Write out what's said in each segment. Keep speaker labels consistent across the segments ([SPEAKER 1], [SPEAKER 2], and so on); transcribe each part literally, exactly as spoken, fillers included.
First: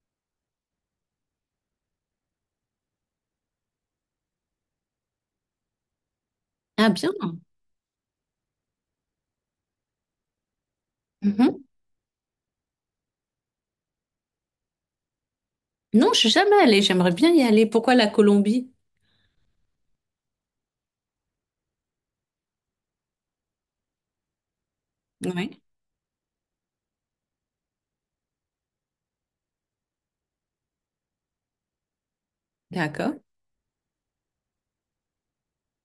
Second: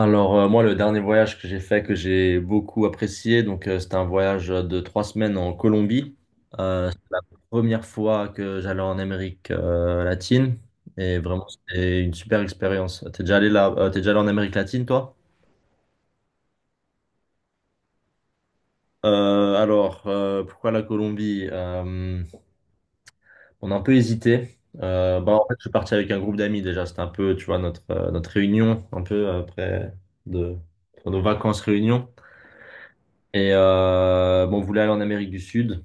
[SPEAKER 1] Alors, euh, moi, le dernier voyage que j'ai fait, que j'ai beaucoup apprécié, donc euh, c'était un voyage de trois semaines en Colombie.
[SPEAKER 2] Ah
[SPEAKER 1] Euh, c'était
[SPEAKER 2] bien.
[SPEAKER 1] la première fois que j'allais en Amérique euh, latine et vraiment,
[SPEAKER 2] Mhm.
[SPEAKER 1] c'était une super expérience. T'es déjà allé là, euh, t'es déjà allé en Amérique latine, toi?
[SPEAKER 2] Non, je suis jamais allée. J'aimerais bien y aller. Pourquoi la Colombie?
[SPEAKER 1] Euh, alors, euh, pourquoi la Colombie? Euh, on a un peu hésité. Euh, bah, en fait,
[SPEAKER 2] Oui.
[SPEAKER 1] je suis parti avec un groupe d'amis déjà. C'était un peu, tu vois, notre, euh, notre réunion, un peu après de, pour nos vacances réunion.
[SPEAKER 2] D'accord.
[SPEAKER 1] Et euh, bon, on voulait aller en Amérique du Sud.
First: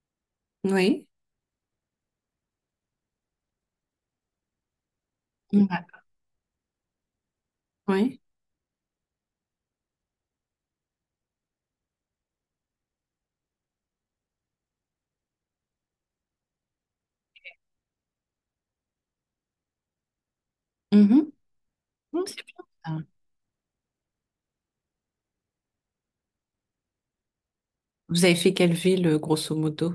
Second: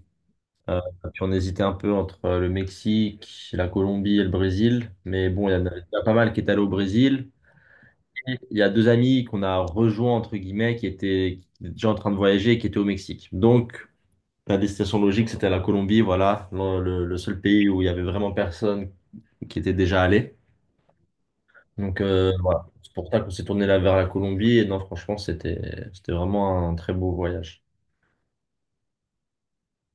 [SPEAKER 1] Euh,
[SPEAKER 2] Oui.
[SPEAKER 1] Puis on hésitait un peu entre euh, le Mexique, la Colombie et le Brésil. Mais bon, il y en
[SPEAKER 2] Ouais.
[SPEAKER 1] a, il y a pas mal qui est allé au Brésil.
[SPEAKER 2] Oui.
[SPEAKER 1] Et il y a deux amis qu'on a rejoints, entre guillemets, qui étaient, qui étaient déjà en train de voyager et qui étaient au Mexique. Donc, la destination logique, c'était la Colombie. Voilà, le, le- le seul pays où il y avait vraiment personne qui était déjà allé.
[SPEAKER 2] Mhm.
[SPEAKER 1] Donc,
[SPEAKER 2] Non,
[SPEAKER 1] euh,
[SPEAKER 2] c'est bien.
[SPEAKER 1] voilà. C'est
[SPEAKER 2] Ça.
[SPEAKER 1] pour ça qu'on s'est tourné là vers la Colombie. Et non, franchement, c'était, c'était vraiment un très beau voyage.
[SPEAKER 2] Vous avez fait quelle ville, euh, grosso modo?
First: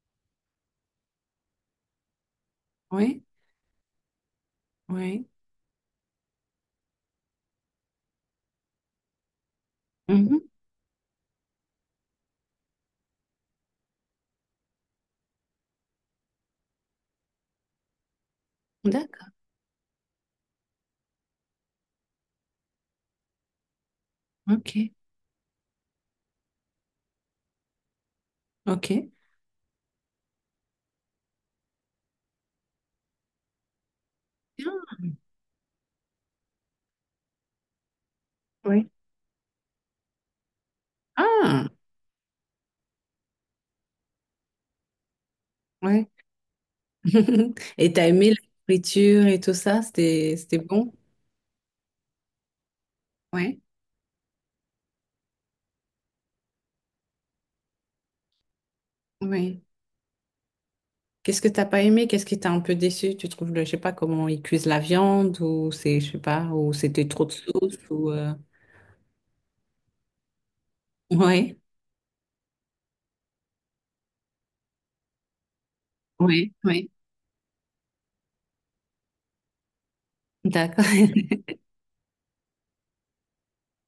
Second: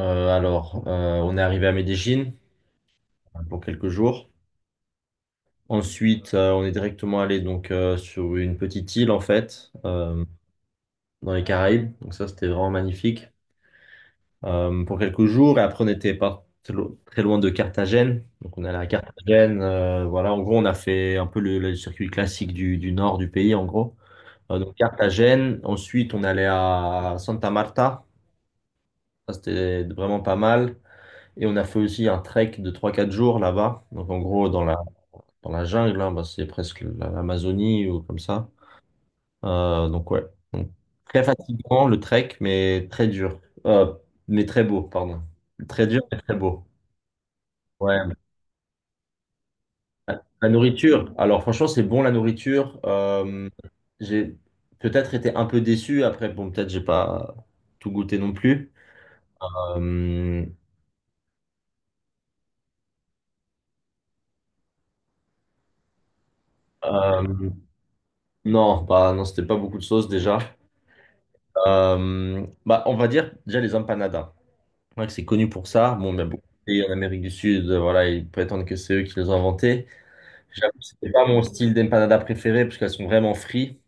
[SPEAKER 1] Euh, alors, euh, on est arrivé à Medellín
[SPEAKER 2] Oui.
[SPEAKER 1] pour quelques jours.
[SPEAKER 2] Oui.
[SPEAKER 1] Ensuite, euh, on est directement allé donc euh, sur une petite île en fait, euh,
[SPEAKER 2] Mhm.
[SPEAKER 1] dans les Caraïbes. Donc ça, c'était vraiment magnifique euh, pour quelques jours. Et après, on n'était pas très lo- très loin de Carthagène. Donc on est allé à
[SPEAKER 2] D'accord.
[SPEAKER 1] Carthagène. euh, voilà, en gros, on a fait un peu le, le circuit classique du, du nord du pays, en gros. Euh, donc
[SPEAKER 2] Ok.
[SPEAKER 1] Carthagène. Ensuite, on est allé à Santa Marta.
[SPEAKER 2] Ok.
[SPEAKER 1] Ça, c'était vraiment pas mal. Et on a fait aussi un trek de trois quatre jours là-bas. Donc en gros, dans la
[SPEAKER 2] Bien.
[SPEAKER 1] dans la jungle, hein, bah, c'est presque l'Amazonie ou comme ça.
[SPEAKER 2] Oui.
[SPEAKER 1] Euh, donc ouais, Donc, très
[SPEAKER 2] Ah.
[SPEAKER 1] fatigant le trek, mais très dur. Euh, mais très beau, pardon. Très dur,
[SPEAKER 2] Oui.
[SPEAKER 1] mais très beau.
[SPEAKER 2] Et t'as
[SPEAKER 1] Ouais.
[SPEAKER 2] aimé la nourriture et tout ça? C'était,
[SPEAKER 1] La
[SPEAKER 2] c'était bon?
[SPEAKER 1] nourriture. Alors franchement, c'est bon la nourriture. Euh,
[SPEAKER 2] Oui.
[SPEAKER 1] j'ai peut-être été un peu déçu. Après, bon, peut-être j'ai pas tout goûté non plus.
[SPEAKER 2] Oui.
[SPEAKER 1] Euh,
[SPEAKER 2] Qu'est-ce que t'as pas aimé? Qu'est-ce qui t'a un peu déçu? Tu trouves le, je sais pas comment ils cuisent la viande ou c'est, je sais pas, ou c'était trop de
[SPEAKER 1] euh,
[SPEAKER 2] sauce ou euh...
[SPEAKER 1] non, bah non, c'était pas beaucoup de sauce déjà.
[SPEAKER 2] Ouais,
[SPEAKER 1] Euh, bah, on va dire déjà les empanadas. Ouais, c'est connu pour ça. Bon, il y a beaucoup
[SPEAKER 2] ouais,
[SPEAKER 1] de pays
[SPEAKER 2] ouais.
[SPEAKER 1] en Amérique du Sud, euh, voilà, ils prétendent que c'est eux qui les ont inventés. J'avoue,
[SPEAKER 2] D'accord,
[SPEAKER 1] c'était pas mon style d'empanada préféré parce qu'elles sont vraiment frites.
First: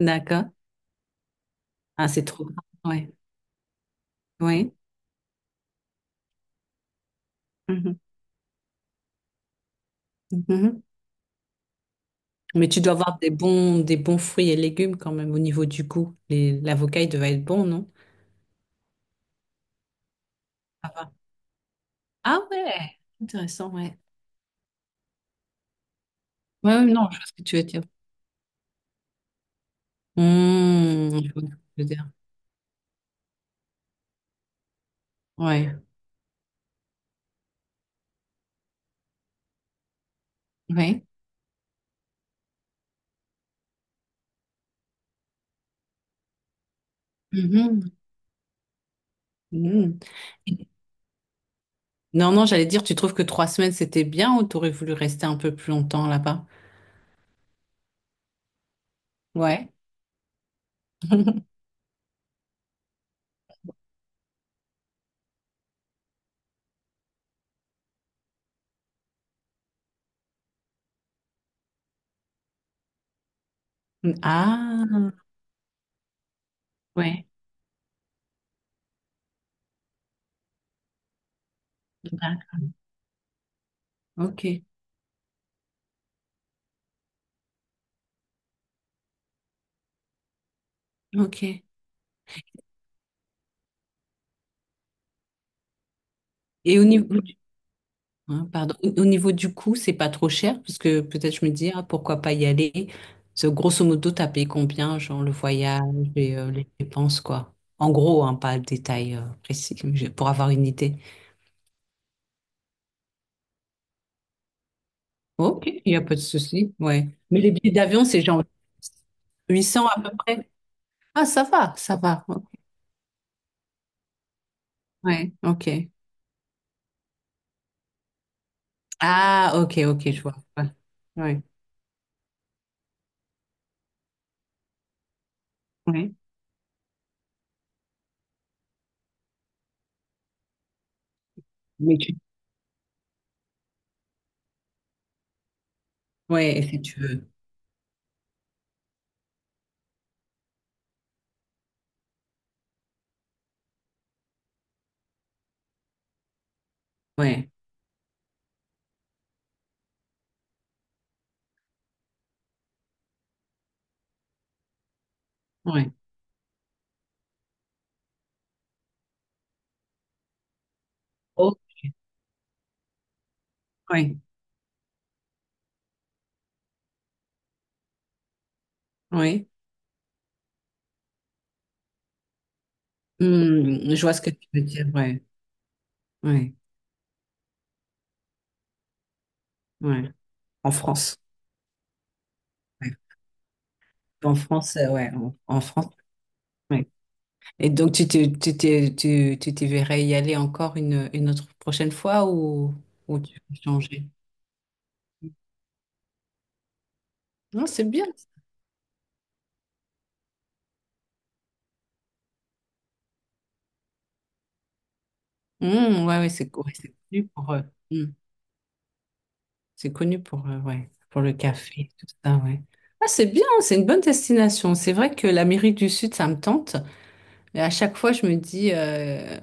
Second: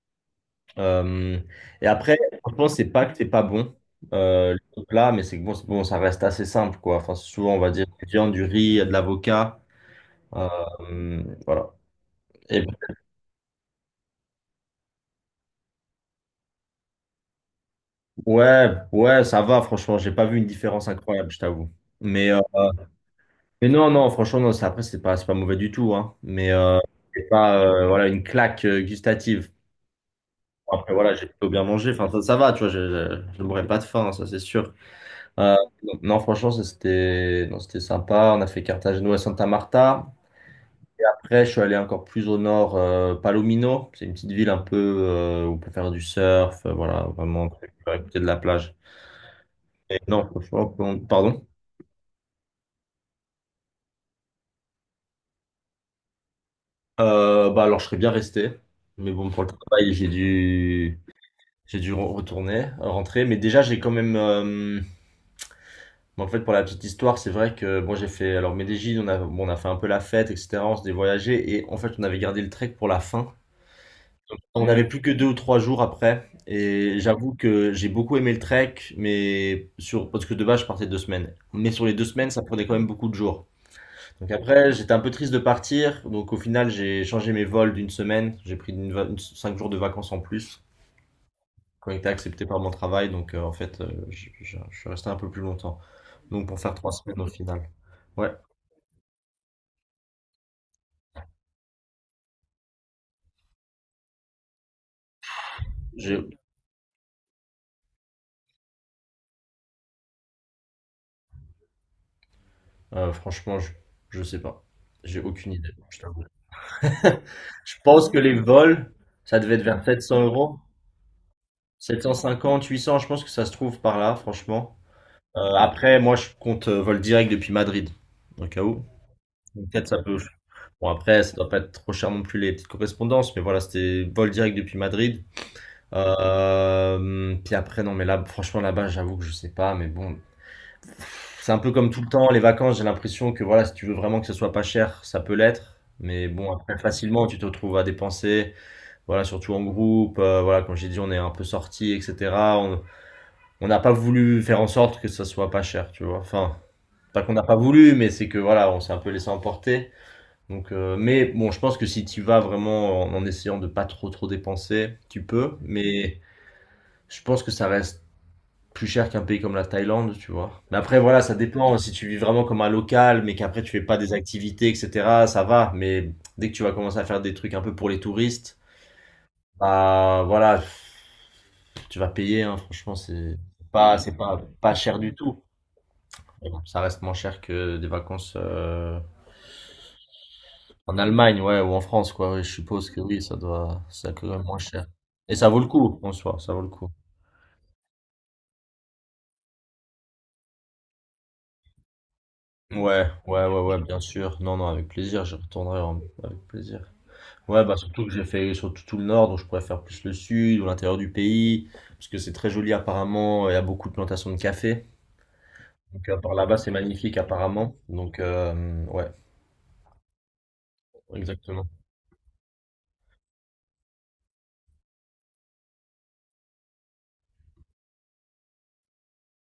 [SPEAKER 2] d'accord.
[SPEAKER 1] Euh, et
[SPEAKER 2] Ah,
[SPEAKER 1] après,
[SPEAKER 2] c'est trop gras.
[SPEAKER 1] franchement, c'est pas
[SPEAKER 2] Ouais,
[SPEAKER 1] que c'est pas bon, euh,
[SPEAKER 2] ouais.
[SPEAKER 1] le plat, mais c'est que bon, c'est bon, ça reste assez simple, quoi. Enfin, c'est souvent, on va dire,
[SPEAKER 2] Mhm,
[SPEAKER 1] du viande, du riz, de l'avocat.
[SPEAKER 2] mhm.
[SPEAKER 1] Euh, voilà. Et
[SPEAKER 2] Mais tu dois avoir des bons, des bons fruits et légumes quand même au niveau du goût. Les, l'avocat, il devait être bon, non?
[SPEAKER 1] ouais, ouais, ça va, franchement, j'ai pas vu une différence
[SPEAKER 2] Ça va.
[SPEAKER 1] incroyable, je t'avoue. Mais, euh,
[SPEAKER 2] Ah ouais,
[SPEAKER 1] Mais
[SPEAKER 2] intéressant,
[SPEAKER 1] non,
[SPEAKER 2] ouais.
[SPEAKER 1] non, franchement, non, ça, après, c'est pas, c'est pas mauvais du tout, hein. Mais
[SPEAKER 2] Ouais,
[SPEAKER 1] euh,
[SPEAKER 2] ouais, non, je vois
[SPEAKER 1] c'est
[SPEAKER 2] ce que tu
[SPEAKER 1] pas
[SPEAKER 2] veux dire.
[SPEAKER 1] euh, voilà, une claque euh, gustative. Après, voilà,
[SPEAKER 2] Mmh,
[SPEAKER 1] j'ai
[SPEAKER 2] je vois
[SPEAKER 1] plutôt
[SPEAKER 2] ce que tu
[SPEAKER 1] bien
[SPEAKER 2] veux
[SPEAKER 1] mangé.
[SPEAKER 2] dire.
[SPEAKER 1] Enfin, ça, ça va, tu vois, je ne mourrais pas de faim, hein, ça, c'est sûr. Euh,
[SPEAKER 2] Ouais,
[SPEAKER 1] non, franchement, ça, c'était non, c'était sympa. On a fait Cartagena et Santa Marta. Et
[SPEAKER 2] ouais.
[SPEAKER 1] après, je suis allé encore plus au nord, euh, Palomino. C'est une petite ville un peu euh, où on peut faire du surf, euh, voilà, vraiment,
[SPEAKER 2] Mhm,
[SPEAKER 1] à côté de la plage. Et
[SPEAKER 2] mhm.
[SPEAKER 1] non, franchement, pardon.
[SPEAKER 2] Non, non, j'allais dire, tu trouves que trois semaines, c'était bien ou t'aurais voulu rester un peu plus longtemps là-bas?
[SPEAKER 1] Euh, bah, alors, je serais bien resté. Mais bon, pour le
[SPEAKER 2] Ouais.
[SPEAKER 1] travail, j'ai dû. J'ai dû re- retourner, rentrer, mais déjà j'ai quand même. euh, En fait, pour la petite histoire, c'est vrai que bon, j'ai fait. Alors Medellin, on a, bon, on a fait un peu la fête, et cetera. On s'est voyagé et en fait, on avait gardé le trek pour la fin. On n'avait plus que
[SPEAKER 2] Ah,
[SPEAKER 1] deux ou trois jours après et
[SPEAKER 2] ouais.
[SPEAKER 1] j'avoue que j'ai beaucoup aimé le trek, mais sur parce que de base, je partais deux semaines. Mais sur les deux semaines, ça
[SPEAKER 2] Bah,
[SPEAKER 1] prenait quand même beaucoup de jours. Donc
[SPEAKER 2] ok,
[SPEAKER 1] après, j'étais un peu triste de partir. Donc au final, j'ai changé mes vols d'une semaine. J'ai pris une va- une- cinq jours de vacances en plus,
[SPEAKER 2] ok.
[SPEAKER 1] qui ont été acceptés par mon travail. Donc, euh, en fait, euh, je, je- je suis resté un peu plus longtemps. Donc, pour faire
[SPEAKER 2] Et au
[SPEAKER 1] trois semaines
[SPEAKER 2] niveau
[SPEAKER 1] au
[SPEAKER 2] du,
[SPEAKER 1] final. Ouais,
[SPEAKER 2] hein, pardon, au au niveau du coût, c'est pas trop cher, parce que peut-être je me dis, ah, pourquoi pas y aller? Parce que grosso modo, t'as payé combien, genre le voyage
[SPEAKER 1] j'ai,
[SPEAKER 2] et euh, les dépenses, quoi. En gros, hein, pas de détails euh, précis, mais je- pour avoir une idée.
[SPEAKER 1] euh, franchement, je, je sais pas. J'ai aucune
[SPEAKER 2] Ok,
[SPEAKER 1] idée.
[SPEAKER 2] il n'y
[SPEAKER 1] Je
[SPEAKER 2] a pas de
[SPEAKER 1] t'avoue.
[SPEAKER 2] souci, ouais. Mais les billets
[SPEAKER 1] Je
[SPEAKER 2] d'avion,
[SPEAKER 1] pense que
[SPEAKER 2] c'est
[SPEAKER 1] les
[SPEAKER 2] genre
[SPEAKER 1] vols, ça devait être
[SPEAKER 2] huit
[SPEAKER 1] vers
[SPEAKER 2] cents à peu
[SPEAKER 1] 700
[SPEAKER 2] près.
[SPEAKER 1] euros.
[SPEAKER 2] Ah, ça va, ça va.
[SPEAKER 1] sept cent cinquante, huit cents, je pense que ça se trouve par là, franchement.
[SPEAKER 2] Ouais,
[SPEAKER 1] Euh,
[SPEAKER 2] ok.
[SPEAKER 1] après, moi, je compte euh, vol direct depuis Madrid, au cas où.
[SPEAKER 2] Ah,
[SPEAKER 1] Donc,
[SPEAKER 2] ok,
[SPEAKER 1] peut-être ça
[SPEAKER 2] ok,
[SPEAKER 1] peut.
[SPEAKER 2] je vois. Ouais,
[SPEAKER 1] Bon, après, ça
[SPEAKER 2] ouais.
[SPEAKER 1] doit pas être trop cher non plus les petites correspondances, mais voilà, c'était vol direct depuis Madrid.
[SPEAKER 2] Ouais.
[SPEAKER 1] Euh, puis après, non, mais là, franchement, là-bas, j'avoue que je sais pas, mais bon, c'est un peu comme
[SPEAKER 2] Mais
[SPEAKER 1] tout le
[SPEAKER 2] tu...
[SPEAKER 1] temps, les vacances, j'ai l'impression que voilà, si tu veux vraiment que ce soit pas cher, ça peut l'être, mais bon,
[SPEAKER 2] Ouais,
[SPEAKER 1] après,
[SPEAKER 2] si tu
[SPEAKER 1] facilement,
[SPEAKER 2] veux.
[SPEAKER 1] tu te retrouves à dépenser, voilà, surtout en groupe, euh, voilà, comme j'ai dit, on est un peu sortis, et cetera. On on n'a pas voulu faire en sorte que ça soit pas cher, tu vois, enfin, pas qu'on n'a
[SPEAKER 2] Ouais,
[SPEAKER 1] pas voulu, mais c'est que voilà, on s'est un peu laissé emporter. Donc, euh, mais bon, je pense que si tu vas vraiment en, en essayant de pas trop trop dépenser, tu peux.
[SPEAKER 2] ouais.
[SPEAKER 1] Mais je pense que ça reste plus cher qu'un pays comme la Thaïlande, tu vois. Mais après, voilà, ça
[SPEAKER 2] Oh,
[SPEAKER 1] dépend. Si tu vis vraiment comme un local, mais qu'après tu fais pas des
[SPEAKER 2] ouais,
[SPEAKER 1] activités, et cetera, ça va. Mais dès que tu vas commencer à faire des trucs un peu pour les touristes,
[SPEAKER 2] ouais.
[SPEAKER 1] bah voilà, tu vas payer, hein. Franchement, c'est
[SPEAKER 2] Hmm,
[SPEAKER 1] pas,
[SPEAKER 2] je vois
[SPEAKER 1] c'est
[SPEAKER 2] ce que
[SPEAKER 1] pas,
[SPEAKER 2] tu veux
[SPEAKER 1] pas
[SPEAKER 2] dire.
[SPEAKER 1] cher du
[SPEAKER 2] Ouais,
[SPEAKER 1] tout. Mais
[SPEAKER 2] ouais,
[SPEAKER 1] bon, ça reste moins cher que des vacances euh,
[SPEAKER 2] ouais. En
[SPEAKER 1] en
[SPEAKER 2] France.
[SPEAKER 1] Allemagne, ouais, ou en France, quoi. Ouais, je suppose
[SPEAKER 2] Ouais.
[SPEAKER 1] que oui, ça doit, ça quand
[SPEAKER 2] En
[SPEAKER 1] même moins
[SPEAKER 2] France,
[SPEAKER 1] cher.
[SPEAKER 2] euh, ouais. En,
[SPEAKER 1] Et ça vaut
[SPEAKER 2] en
[SPEAKER 1] le
[SPEAKER 2] France,
[SPEAKER 1] coup, en soi, ça vaut le coup.
[SPEAKER 2] ouais. Et donc, tu te, tu te, tu, tu t'y verrais y aller encore une, une autre prochaine fois ou,
[SPEAKER 1] Ouais,
[SPEAKER 2] ou tu
[SPEAKER 1] ouais,
[SPEAKER 2] veux
[SPEAKER 1] ouais, ouais, bien
[SPEAKER 2] changer?
[SPEAKER 1] sûr. Non, non, avec plaisir, je retournerai en- avec plaisir. Ouais,
[SPEAKER 2] Non,
[SPEAKER 1] bah
[SPEAKER 2] c'est
[SPEAKER 1] surtout
[SPEAKER 2] bien.
[SPEAKER 1] que j'ai fait surtout tout le nord, donc je pourrais faire plus le sud ou l'intérieur du pays, parce que c'est très joli apparemment, il y a beaucoup de plantations de café.
[SPEAKER 2] Hmm,
[SPEAKER 1] Donc euh,
[SPEAKER 2] ouais, ouais,
[SPEAKER 1] par
[SPEAKER 2] c'est
[SPEAKER 1] là-bas, c'est
[SPEAKER 2] ouais, c'est
[SPEAKER 1] magnifique
[SPEAKER 2] cool pour eux.
[SPEAKER 1] apparemment. Donc euh, ouais,
[SPEAKER 2] C'est connu pour, euh, ouais, pour le
[SPEAKER 1] exactement.
[SPEAKER 2] café, tout ça, ouais. Ah, c'est bien, c'est une bonne destination. C'est vrai que l'Amérique du Sud, ça me tente, mais à chaque fois, je me dis, euh,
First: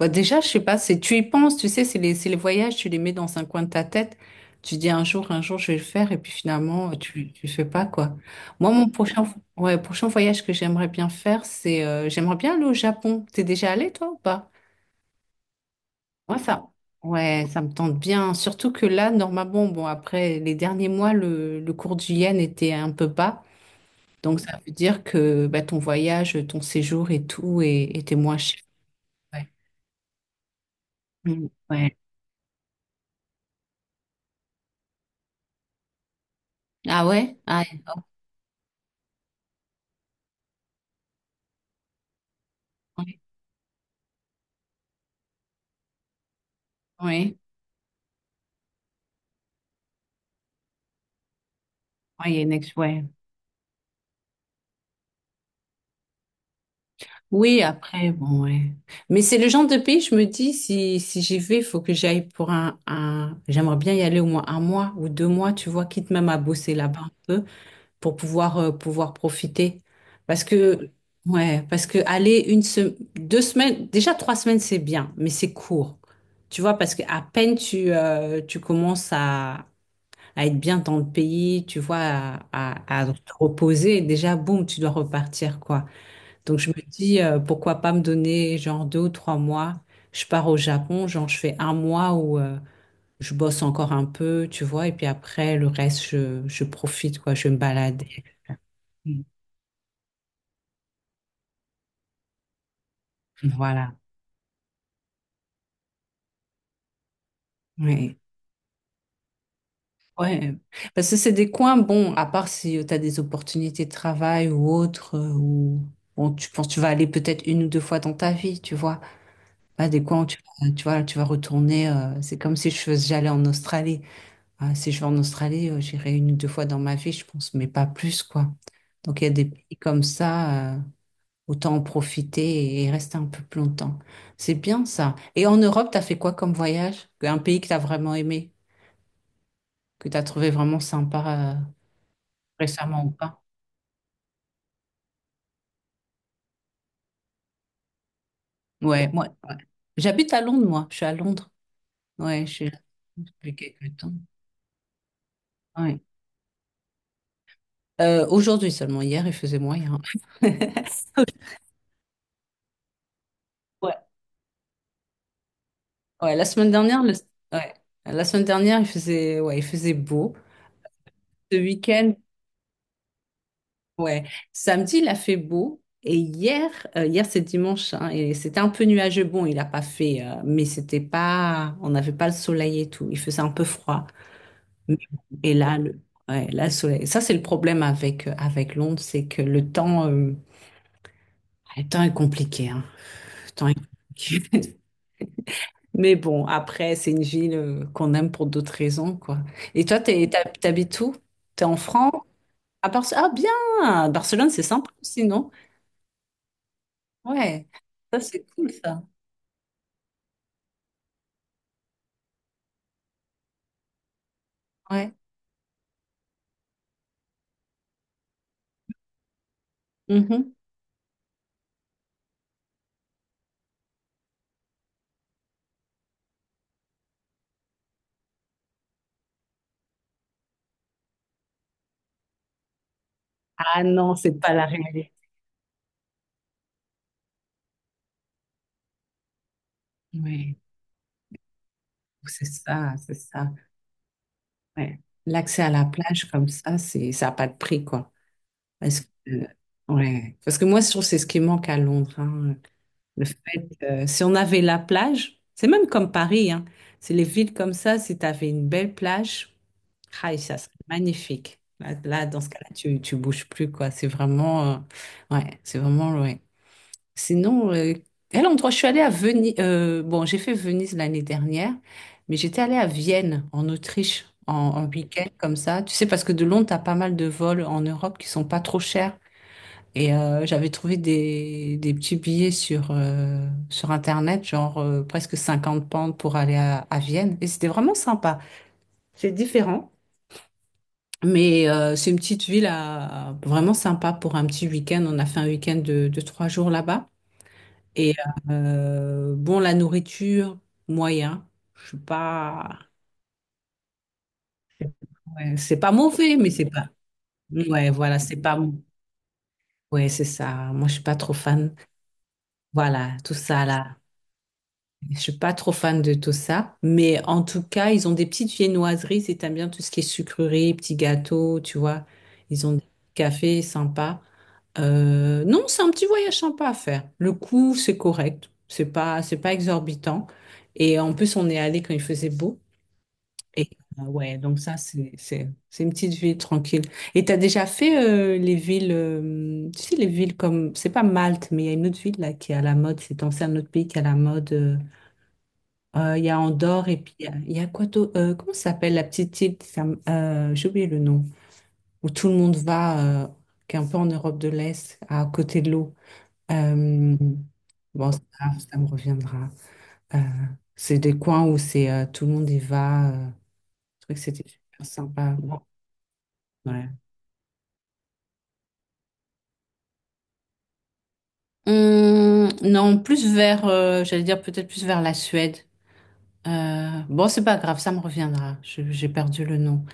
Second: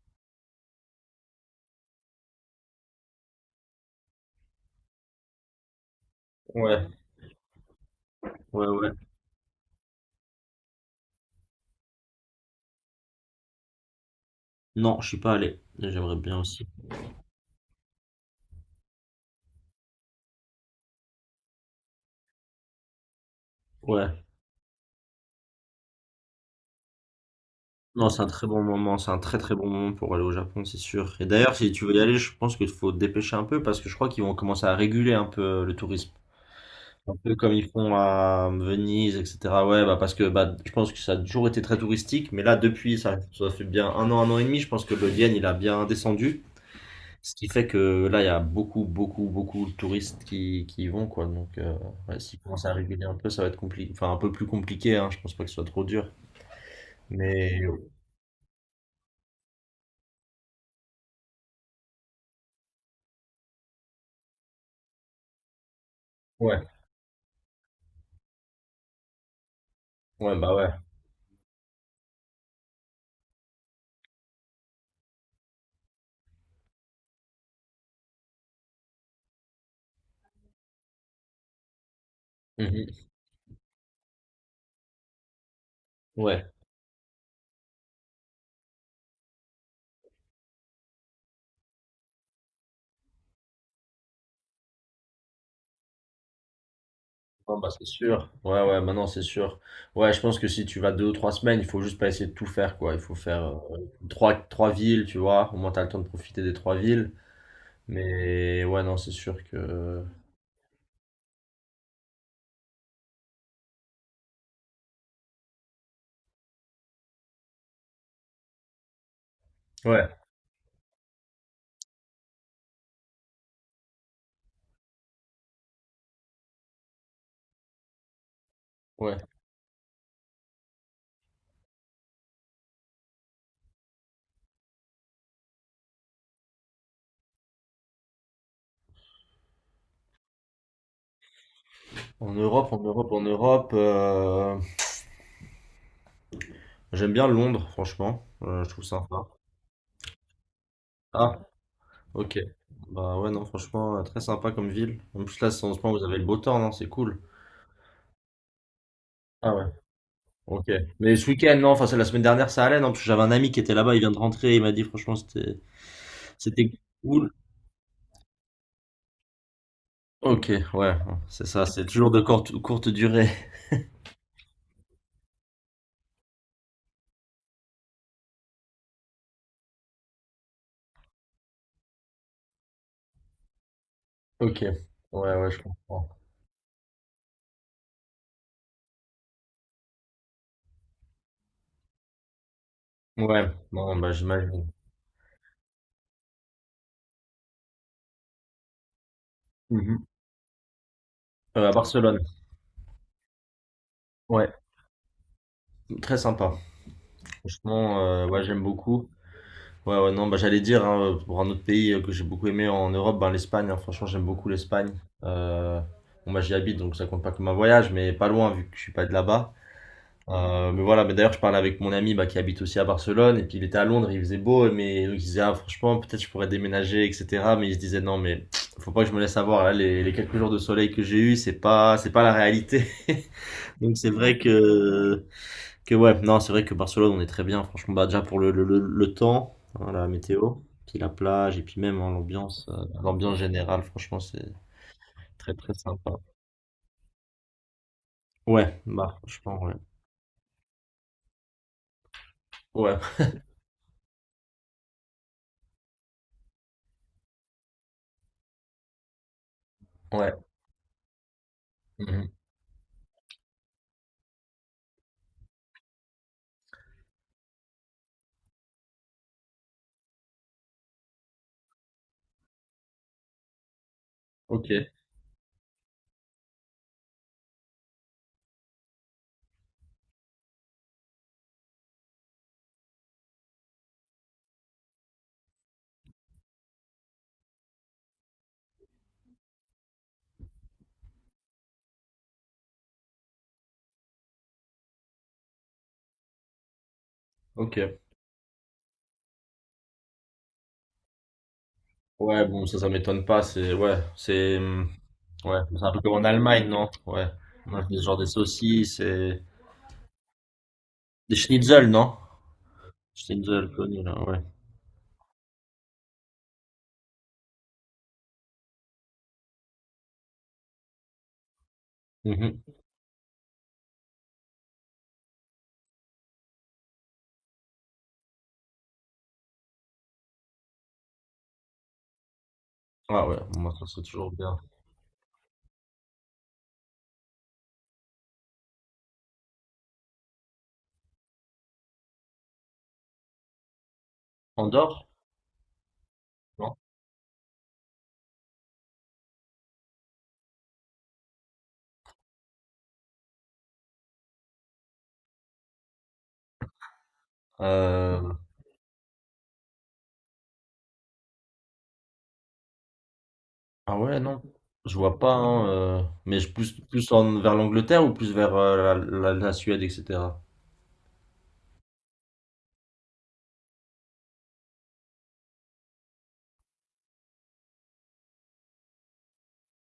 [SPEAKER 2] bah, déjà, je sais pas, c'est, tu y penses, tu sais, c'est les, c'est les voyages, tu les mets dans un coin de ta tête, tu dis un jour, un jour, je vais le faire, et puis
[SPEAKER 1] Ouais,
[SPEAKER 2] finalement, tu, tu le fais pas, quoi.
[SPEAKER 1] ouais,
[SPEAKER 2] Moi, mon
[SPEAKER 1] ouais.
[SPEAKER 2] prochain, ouais, prochain voyage que j'aimerais bien faire, c'est, euh, j'aimerais bien aller au Japon. T'es déjà allé, toi, ou pas?
[SPEAKER 1] Non, je suis pas allé, j'aimerais bien
[SPEAKER 2] Moi ça,
[SPEAKER 1] aussi.
[SPEAKER 2] ouais, ça me tente bien. Surtout que là, normalement, bon, après les derniers mois, le, le cours du yen était un peu bas.
[SPEAKER 1] Ouais.
[SPEAKER 2] Donc, ça veut dire que bah, ton voyage, ton séjour et tout est-
[SPEAKER 1] Non,
[SPEAKER 2] était
[SPEAKER 1] c'est un
[SPEAKER 2] moins
[SPEAKER 1] très
[SPEAKER 2] cher.
[SPEAKER 1] bon moment, c'est un très
[SPEAKER 2] Ouais.
[SPEAKER 1] très bon moment pour aller au Japon, c'est sûr. Et
[SPEAKER 2] Mm,
[SPEAKER 1] d'ailleurs, si tu veux
[SPEAKER 2] ouais.
[SPEAKER 1] y aller, je pense qu'il faut te dépêcher un peu, parce que je crois qu'ils vont commencer à réguler un peu le tourisme.
[SPEAKER 2] Ah
[SPEAKER 1] Un peu
[SPEAKER 2] ouais?
[SPEAKER 1] comme
[SPEAKER 2] Ah,
[SPEAKER 1] ils
[SPEAKER 2] oui,
[SPEAKER 1] font à Venise, et cetera. Ouais, bah parce que bah, je pense que ça a toujours été très touristique, mais là, depuis, ça, ça fait bien un an, un an et demi, je pense que le yen, il a bien descendu. Ce
[SPEAKER 2] oui.
[SPEAKER 1] qui fait que là, il y a beaucoup, beaucoup, beaucoup de touristes qui, qui y vont, quoi. Donc, euh, ouais,
[SPEAKER 2] Ouais, il y
[SPEAKER 1] s'ils
[SPEAKER 2] a une
[SPEAKER 1] commencent à
[SPEAKER 2] ex- ouais.
[SPEAKER 1] réguler un peu, ça va être compliqué. Enfin, un peu plus compliqué, hein. Je pense pas que ce soit trop dur. Mais
[SPEAKER 2] Oui, après, bon, ouais. Mais c'est le genre de pays, je me dis, si, si j'y vais, il faut que j'aille pour un, un... J'aimerais bien y aller au moins un mois ou deux mois, tu vois, quitte même à
[SPEAKER 1] ouais,
[SPEAKER 2] bosser là-bas. Un peu pour pouvoir, euh, pouvoir profiter.
[SPEAKER 1] ouais,
[SPEAKER 2] Parce
[SPEAKER 1] bah ouais.
[SPEAKER 2] que, ouais, parce que aller une se- deux semaines, déjà trois semaines, c'est bien, mais c'est court. Tu vois, parce qu'à peine tu, euh, tu commences à, à être bien dans le pays, tu vois, à,
[SPEAKER 1] Mhm.
[SPEAKER 2] à, à te reposer, déjà, boum, tu dois repartir, quoi.
[SPEAKER 1] Ouais.
[SPEAKER 2] Donc, je me dis, euh, pourquoi pas me donner genre deux ou trois mois. Je pars au Japon, genre, je fais un mois où, euh, je bosse encore un peu, tu vois, et puis après, le reste, je, je profite, quoi, je vais me
[SPEAKER 1] Non, bah, c'est
[SPEAKER 2] balader.
[SPEAKER 1] sûr. Ouais, ouais, maintenant c'est sûr. Ouais, je pense que si tu vas deux ou trois semaines, il faut juste pas essayer de tout faire, quoi. Il faut faire euh,
[SPEAKER 2] Voilà,
[SPEAKER 1] trois, trois villes, tu vois. Au moins, t'as le temps de profiter des trois villes.
[SPEAKER 2] oui.
[SPEAKER 1] Mais ouais, non, c'est sûr que.
[SPEAKER 2] Ouais. Parce que c'est des coins, bon, à part si tu as des opportunités de travail ou autres, euh, ou bon, tu penses tu vas aller peut-être une ou deux fois dans ta vie, tu vois. Pas des
[SPEAKER 1] Ouais,
[SPEAKER 2] coins où tu, vas- tu vois, tu vas retourner. euh, c'est comme si je faisais, j'allais en Australie. Ah, si je vais en Australie, euh, j'irai une ou deux fois dans ma vie, je pense, mais pas plus, quoi.
[SPEAKER 1] ouais.
[SPEAKER 2] Donc il y a des pays comme ça, euh, autant en profiter et rester un peu plus longtemps. C'est bien ça. Et en Europe, tu as fait quoi comme voyage? Un pays que tu as vraiment aimé? Que tu as trouvé vraiment sympa euh,
[SPEAKER 1] En Europe, en
[SPEAKER 2] récemment ou
[SPEAKER 1] Europe, en
[SPEAKER 2] pas?
[SPEAKER 1] Europe, euh, j'aime bien Londres, franchement. Euh, je trouve
[SPEAKER 2] Ouais,
[SPEAKER 1] sympa.
[SPEAKER 2] moi, ouais. J'habite à Londres, moi. Je suis à
[SPEAKER 1] Ah,
[SPEAKER 2] Londres.
[SPEAKER 1] ok.
[SPEAKER 2] Ouais, je suis là
[SPEAKER 1] Bah ouais, non,
[SPEAKER 2] depuis quelques
[SPEAKER 1] franchement, euh,
[SPEAKER 2] temps.
[SPEAKER 1] très sympa comme ville. En plus, là, en ce moment,
[SPEAKER 2] Ouais.
[SPEAKER 1] vous avez le beau temps, non? C'est cool.
[SPEAKER 2] Euh, aujourd'hui seulement. Hier, il faisait moyen.
[SPEAKER 1] Ok. Mais ce week-end, non, enfin, c'est la semaine dernière, ça allait, non, parce que j'avais un ami qui était là-bas,
[SPEAKER 2] Ouais,
[SPEAKER 1] il vient de rentrer, il m'a dit, franchement, c'était,
[SPEAKER 2] ouais, la
[SPEAKER 1] c'était
[SPEAKER 2] semaine dernière, le-
[SPEAKER 1] cool.
[SPEAKER 2] ouais, la semaine dernière, il faisait, ouais, il faisait beau.
[SPEAKER 1] Ok, ouais, c'est
[SPEAKER 2] Ce
[SPEAKER 1] ça, c'est toujours
[SPEAKER 2] week-end,
[SPEAKER 1] de courte, courte durée.
[SPEAKER 2] ouais, samedi, il a fait beau. Et hier, euh, hier c'est dimanche, hein, et c'était un peu nuageux. Bon, il n'a pas fait, euh, mais c'était pas, on n'avait pas le soleil et tout. Il faisait un peu froid.
[SPEAKER 1] Ok. Ouais, ouais,
[SPEAKER 2] Et
[SPEAKER 1] je
[SPEAKER 2] là, le,
[SPEAKER 1] comprends.
[SPEAKER 2] ouais, là, le soleil. Ça, c'est le problème avec, avec Londres, c'est que le temps, euh, le temps est compliqué, hein.
[SPEAKER 1] Ouais,
[SPEAKER 2] Le temps est
[SPEAKER 1] non, bah,
[SPEAKER 2] compliqué.
[SPEAKER 1] j'imagine.
[SPEAKER 2] Mais bon, après, c'est une ville euh, qu'on aime pour d'autres raisons, quoi. Et toi,
[SPEAKER 1] Mhm.
[SPEAKER 2] t'es, t'hab- t'habites où?
[SPEAKER 1] Euh,
[SPEAKER 2] T'es
[SPEAKER 1] à
[SPEAKER 2] en France?
[SPEAKER 1] Barcelone.
[SPEAKER 2] À Bar- Ah, bien! Barcelone,
[SPEAKER 1] Ouais,
[SPEAKER 2] c'est sympa aussi, non?
[SPEAKER 1] très sympa.
[SPEAKER 2] Ouais.
[SPEAKER 1] Franchement,
[SPEAKER 2] Ça,
[SPEAKER 1] euh, ouais,
[SPEAKER 2] c'est
[SPEAKER 1] j'aime
[SPEAKER 2] cool, ça.
[SPEAKER 1] beaucoup. Ouais, ouais, non, bah, j'allais dire, hein, pour un autre pays euh, que j'ai beaucoup aimé en Europe, ben, l'Espagne, hein. Franchement, j'aime beaucoup l'Espagne.
[SPEAKER 2] Ouais.
[SPEAKER 1] Euh, bon, bah, j'y habite, donc ça compte pas comme un voyage, mais pas loin, vu que je suis pas de là-bas.
[SPEAKER 2] Mhm.
[SPEAKER 1] Euh, mais voilà, mais d'ailleurs, je parlais avec mon ami bah, qui habite aussi à Barcelone, et puis il était à Londres, il faisait beau, mais donc, il disait, ah, franchement, peut-être je pourrais déménager, et cetera. Mais il se disait, non, mais faut pas que je me laisse avoir, là, les, les quelques jours de soleil que j'ai eu, c'est pas, c'est pas la réalité.
[SPEAKER 2] Ah
[SPEAKER 1] Donc c'est
[SPEAKER 2] non,
[SPEAKER 1] vrai
[SPEAKER 2] c'est pas la réalité.
[SPEAKER 1] que, que ouais, non, c'est vrai que Barcelone, on est très bien, franchement, bah, déjà pour le, le, le, le temps, hein, la météo,
[SPEAKER 2] Oui,
[SPEAKER 1] puis la plage, et puis même hein,
[SPEAKER 2] c'est
[SPEAKER 1] l'ambiance, euh,
[SPEAKER 2] ça, c'est
[SPEAKER 1] l'ambiance
[SPEAKER 2] ça.
[SPEAKER 1] générale, franchement, c'est
[SPEAKER 2] Ouais.
[SPEAKER 1] très
[SPEAKER 2] L'accès à
[SPEAKER 1] très
[SPEAKER 2] la
[SPEAKER 1] sympa.
[SPEAKER 2] plage comme ça, c'est, ça n'a pas de prix, quoi.
[SPEAKER 1] Ouais,
[SPEAKER 2] Est-ce
[SPEAKER 1] bah,
[SPEAKER 2] que,
[SPEAKER 1] franchement, ouais.
[SPEAKER 2] ouais. Parce que moi, je trouve que c'est ce qui manque à Londres, hein.
[SPEAKER 1] Ouais,
[SPEAKER 2] Le fait, euh, si on avait la plage, c'est même comme Paris, hein. C'est les villes comme ça, si tu avais une belle plage,
[SPEAKER 1] ouais.
[SPEAKER 2] aïe, ça serait magnifique. Là, là,
[SPEAKER 1] Mhm.
[SPEAKER 2] dans ce cas-là, tu, tu bouges plus, quoi. C'est vraiment, euh, ouais, c'est vraiment, ouais. Sinon, euh, quel endroit je suis allée à Venise, euh, bon, j'ai fait Venise l'année dernière, mais j'étais allée à Vienne, en Autriche, en,
[SPEAKER 1] Ok,
[SPEAKER 2] en week-end, comme ça. Tu sais, parce que de Londres, tu as pas mal de vols en Europe qui sont pas trop chers. Et euh, j'avais trouvé des, des petits billets sur, euh, sur Internet, genre euh, presque cinquante pentes pour aller à, à Vienne. Et c'était vraiment sympa. C'est différent, mais euh, c'est une petite ville à, vraiment sympa pour un petit week-end. On a fait un week-end de, de trois jours là-bas.
[SPEAKER 1] ok.
[SPEAKER 2] Et euh, bon, la nourriture, moyen. Je suis
[SPEAKER 1] Ouais, bon, ça,
[SPEAKER 2] pas...
[SPEAKER 1] ça m'étonne pas. C'est, ouais, c'est, hum,
[SPEAKER 2] ouais,
[SPEAKER 1] ouais,
[SPEAKER 2] c'est
[SPEAKER 1] c'est un
[SPEAKER 2] pas
[SPEAKER 1] peu comme en
[SPEAKER 2] mauvais, mais c'est
[SPEAKER 1] Allemagne,
[SPEAKER 2] pas...
[SPEAKER 1] non? Ouais. Ouais,
[SPEAKER 2] Ouais,
[SPEAKER 1] c'est genre
[SPEAKER 2] voilà,
[SPEAKER 1] des
[SPEAKER 2] c'est pas...
[SPEAKER 1] saucisses et
[SPEAKER 2] Ouais, c'est ça. Moi, je suis pas trop
[SPEAKER 1] des
[SPEAKER 2] fan.
[SPEAKER 1] schnitzel, non?
[SPEAKER 2] Voilà, tout ça
[SPEAKER 1] Schnitzel
[SPEAKER 2] là.
[SPEAKER 1] connu, là, ouais.
[SPEAKER 2] Je suis pas trop fan de tout ça, mais en tout cas, ils ont des petites viennoiseries si t'aimes bien tout ce qui est sucreries, petits gâteaux, tu vois.
[SPEAKER 1] Mhm.
[SPEAKER 2] Ils ont des cafés sympas. Euh, non, c'est un petit voyage sympa à faire. Le coût, c'est correct. C'est pas, c'est pas exorbitant. Et en plus, on est allé quand il faisait beau.
[SPEAKER 1] Ah ouais,
[SPEAKER 2] Et
[SPEAKER 1] moi, ça, c'est
[SPEAKER 2] euh,
[SPEAKER 1] toujours
[SPEAKER 2] ouais,
[SPEAKER 1] bien.
[SPEAKER 2] donc ça, c'est, c'est, c'est une petite ville tranquille. Et t'as déjà fait euh, les villes, euh, tu sais, les villes comme, c'est pas Malte, mais il y a une autre ville là qui est à la mode. C'est dans un autre pays qui est à la mode. euh,
[SPEAKER 1] Andorre,
[SPEAKER 2] euh, Il y a
[SPEAKER 1] non?
[SPEAKER 2] Andorre et puis il y a, il y a quoi d'autre. Euh, comment ça s'appelle la petite île? ça me- euh, j'ai oublié le nom. Où tout le monde va, euh, qui est un peu en Europe de l'Est, à côté de l'eau. Euh, bon, ça,
[SPEAKER 1] Euh,
[SPEAKER 2] ça me reviendra. Euh, c'est des coins où c'est euh, tout le monde y va. euh,
[SPEAKER 1] ah
[SPEAKER 2] je trouvais
[SPEAKER 1] ouais,
[SPEAKER 2] que
[SPEAKER 1] non.
[SPEAKER 2] c'était super
[SPEAKER 1] Je vois pas,
[SPEAKER 2] sympa. Bon,
[SPEAKER 1] hein, euh, mais je- plus,
[SPEAKER 2] ouais.
[SPEAKER 1] plus en, vers l'Angleterre ou plus vers euh, la, la, la Suède, et cetera
[SPEAKER 2] Hum, non, plus vers, euh, j'allais dire peut-être plus vers la Suède. Euh, bon, c'est pas grave, ça me reviendra. Je- J'ai perdu le nom.